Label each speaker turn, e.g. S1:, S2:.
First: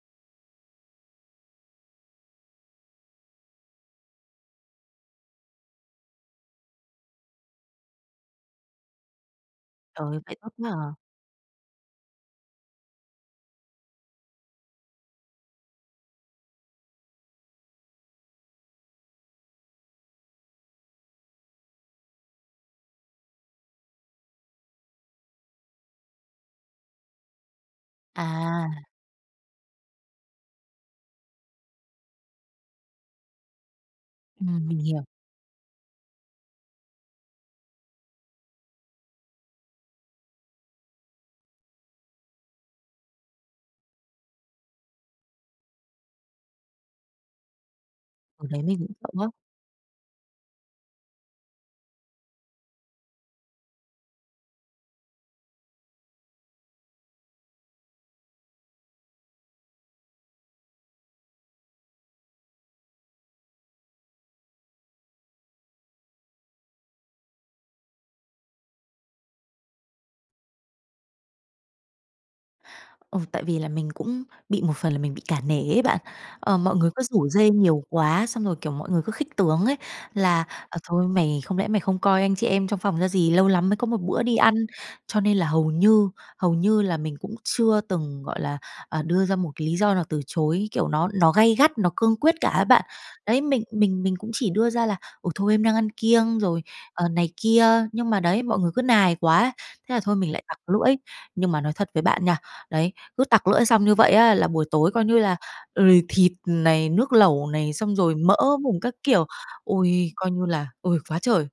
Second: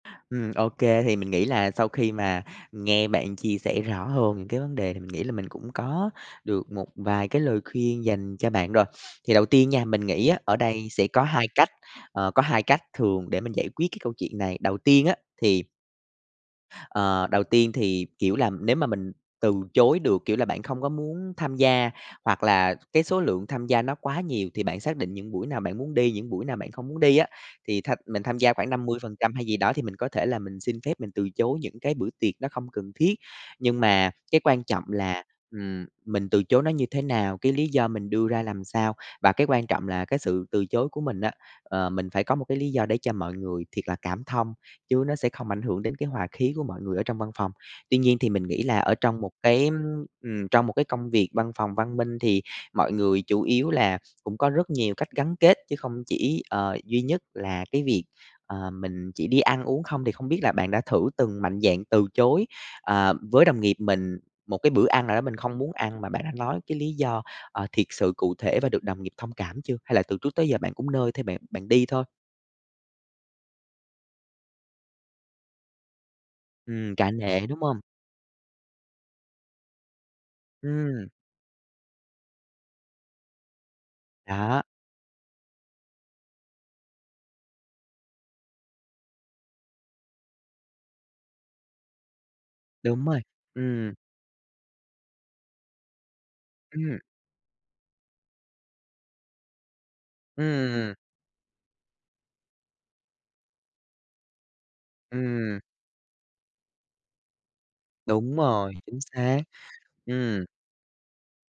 S1: Ừm, ô kê, thì mình nghĩ là sau khi mà nghe bạn chia sẻ rõ hơn những cái vấn đề, thì mình nghĩ là mình cũng có được một vài cái lời khuyên dành cho bạn rồi. Thì đầu tiên nha, mình
S2: Trời ơi,
S1: nghĩ
S2: vậy
S1: á
S2: tốt
S1: ở
S2: quá
S1: đây
S2: à!
S1: sẽ có 2 cách, ờ, có 2 cách thường để mình giải quyết cái câu chuyện này, đầu tiên á thì ờ, đầu tiên thì, kiểu là, nếu mà mình từ chối được, kiểu là, bạn không có muốn tham gia, hoặc là cái số lượng tham gia nó quá nhiều thì bạn xác định những buổi nào bạn muốn đi, những buổi nào bạn không muốn đi á. Thì tham mình tham gia khoảng
S2: À!
S1: 50% hay gì đó, thì mình có thể là mình xin phép, mình từ chối những cái bữa tiệc nó không cần thiết. Nhưng mà cái quan
S2: Ừm, mình
S1: trọng
S2: hiểu.
S1: là, ừm, mình từ chối nó như thế nào, cái lý do mình đưa ra làm sao, và cái quan trọng là cái sự từ chối của mình á, ờ, mình phải có một cái lý do để cho mọi người thiệt là cảm thông, chứ nó sẽ không ảnh hưởng đến cái hòa khí của mọi người ở trong văn phòng. Tuy nhiên thì mình
S2: Ờ, đấy,
S1: nghĩ
S2: mình
S1: là
S2: cũng
S1: ở
S2: sợ
S1: trong
S2: á!
S1: một cái, ưm, ừm, trong một cái công việc văn phòng văn minh thì mọi người chủ yếu là cũng có rất nhiều cách gắn kết, chứ không chỉ, ờ, duy nhất là cái việc, ờ, mình chỉ đi ăn uống không. Thì không biết là bạn đã thử từng mạnh dạn từ chối, ờ, với đồng nghiệp mình một cái bữa ăn nào đó mình không muốn ăn, mà bạn đã nói cái lý do, ờ, thiệt sự cụ thể và được đồng nghiệp thông cảm chưa? Hay là từ trước tới giờ bạn cũng nơi theo bạn bạn đi thôi?
S2: Ờ, tại vì là mình cũng bị một phần là mình bị cả nể ấy bạn. Ờ, mọi người
S1: Ừm,
S2: cứ
S1: cả
S2: rủ
S1: nể,
S2: rê
S1: đúng hông?
S2: nhiều quá, xong rồi, kiểu, mọi người cứ khích tướng ấy, là "Ờ, thôi,
S1: Ừm.
S2: mày không lẽ mày không coi anh chị em trong phòng ra gì? Lâu lắm mới có một bữa đi ăn."
S1: Đó.
S2: Cho nên là hầu như hầu như là mình cũng chưa từng, gọi là, ờ, đưa ra một cái lý do nào từ chối, kiểu, nó nó gay gắt, nó cương quyết cả á bạn.
S1: Đúng rồi,
S2: Đấy, mình
S1: ừm.
S2: mình mình cũng chỉ đưa ra là "Ồ, thôi, em đang ăn kiêng" rồi,
S1: Ừm.
S2: ờ, này kia, nhưng mà đấy, mọi người cứ nài quá ấy, thế là thôi mình lại
S1: Ưm,
S2: tặc
S1: ừm, ừm.
S2: lưỡi. Nhưng mà nói thật với bạn nha, đấy, cứ tặc lưỡi xong như vậy á là buổi tối coi như là,
S1: Ừm.
S2: ừ, r thịt này, nước lẩu này, xong rồi mỡ
S1: Đúng rồi,
S2: mủng các
S1: chính
S2: kiểu.
S1: xác,
S2: Ôi, coi như
S1: ừm.
S2: là ôi, quá trời!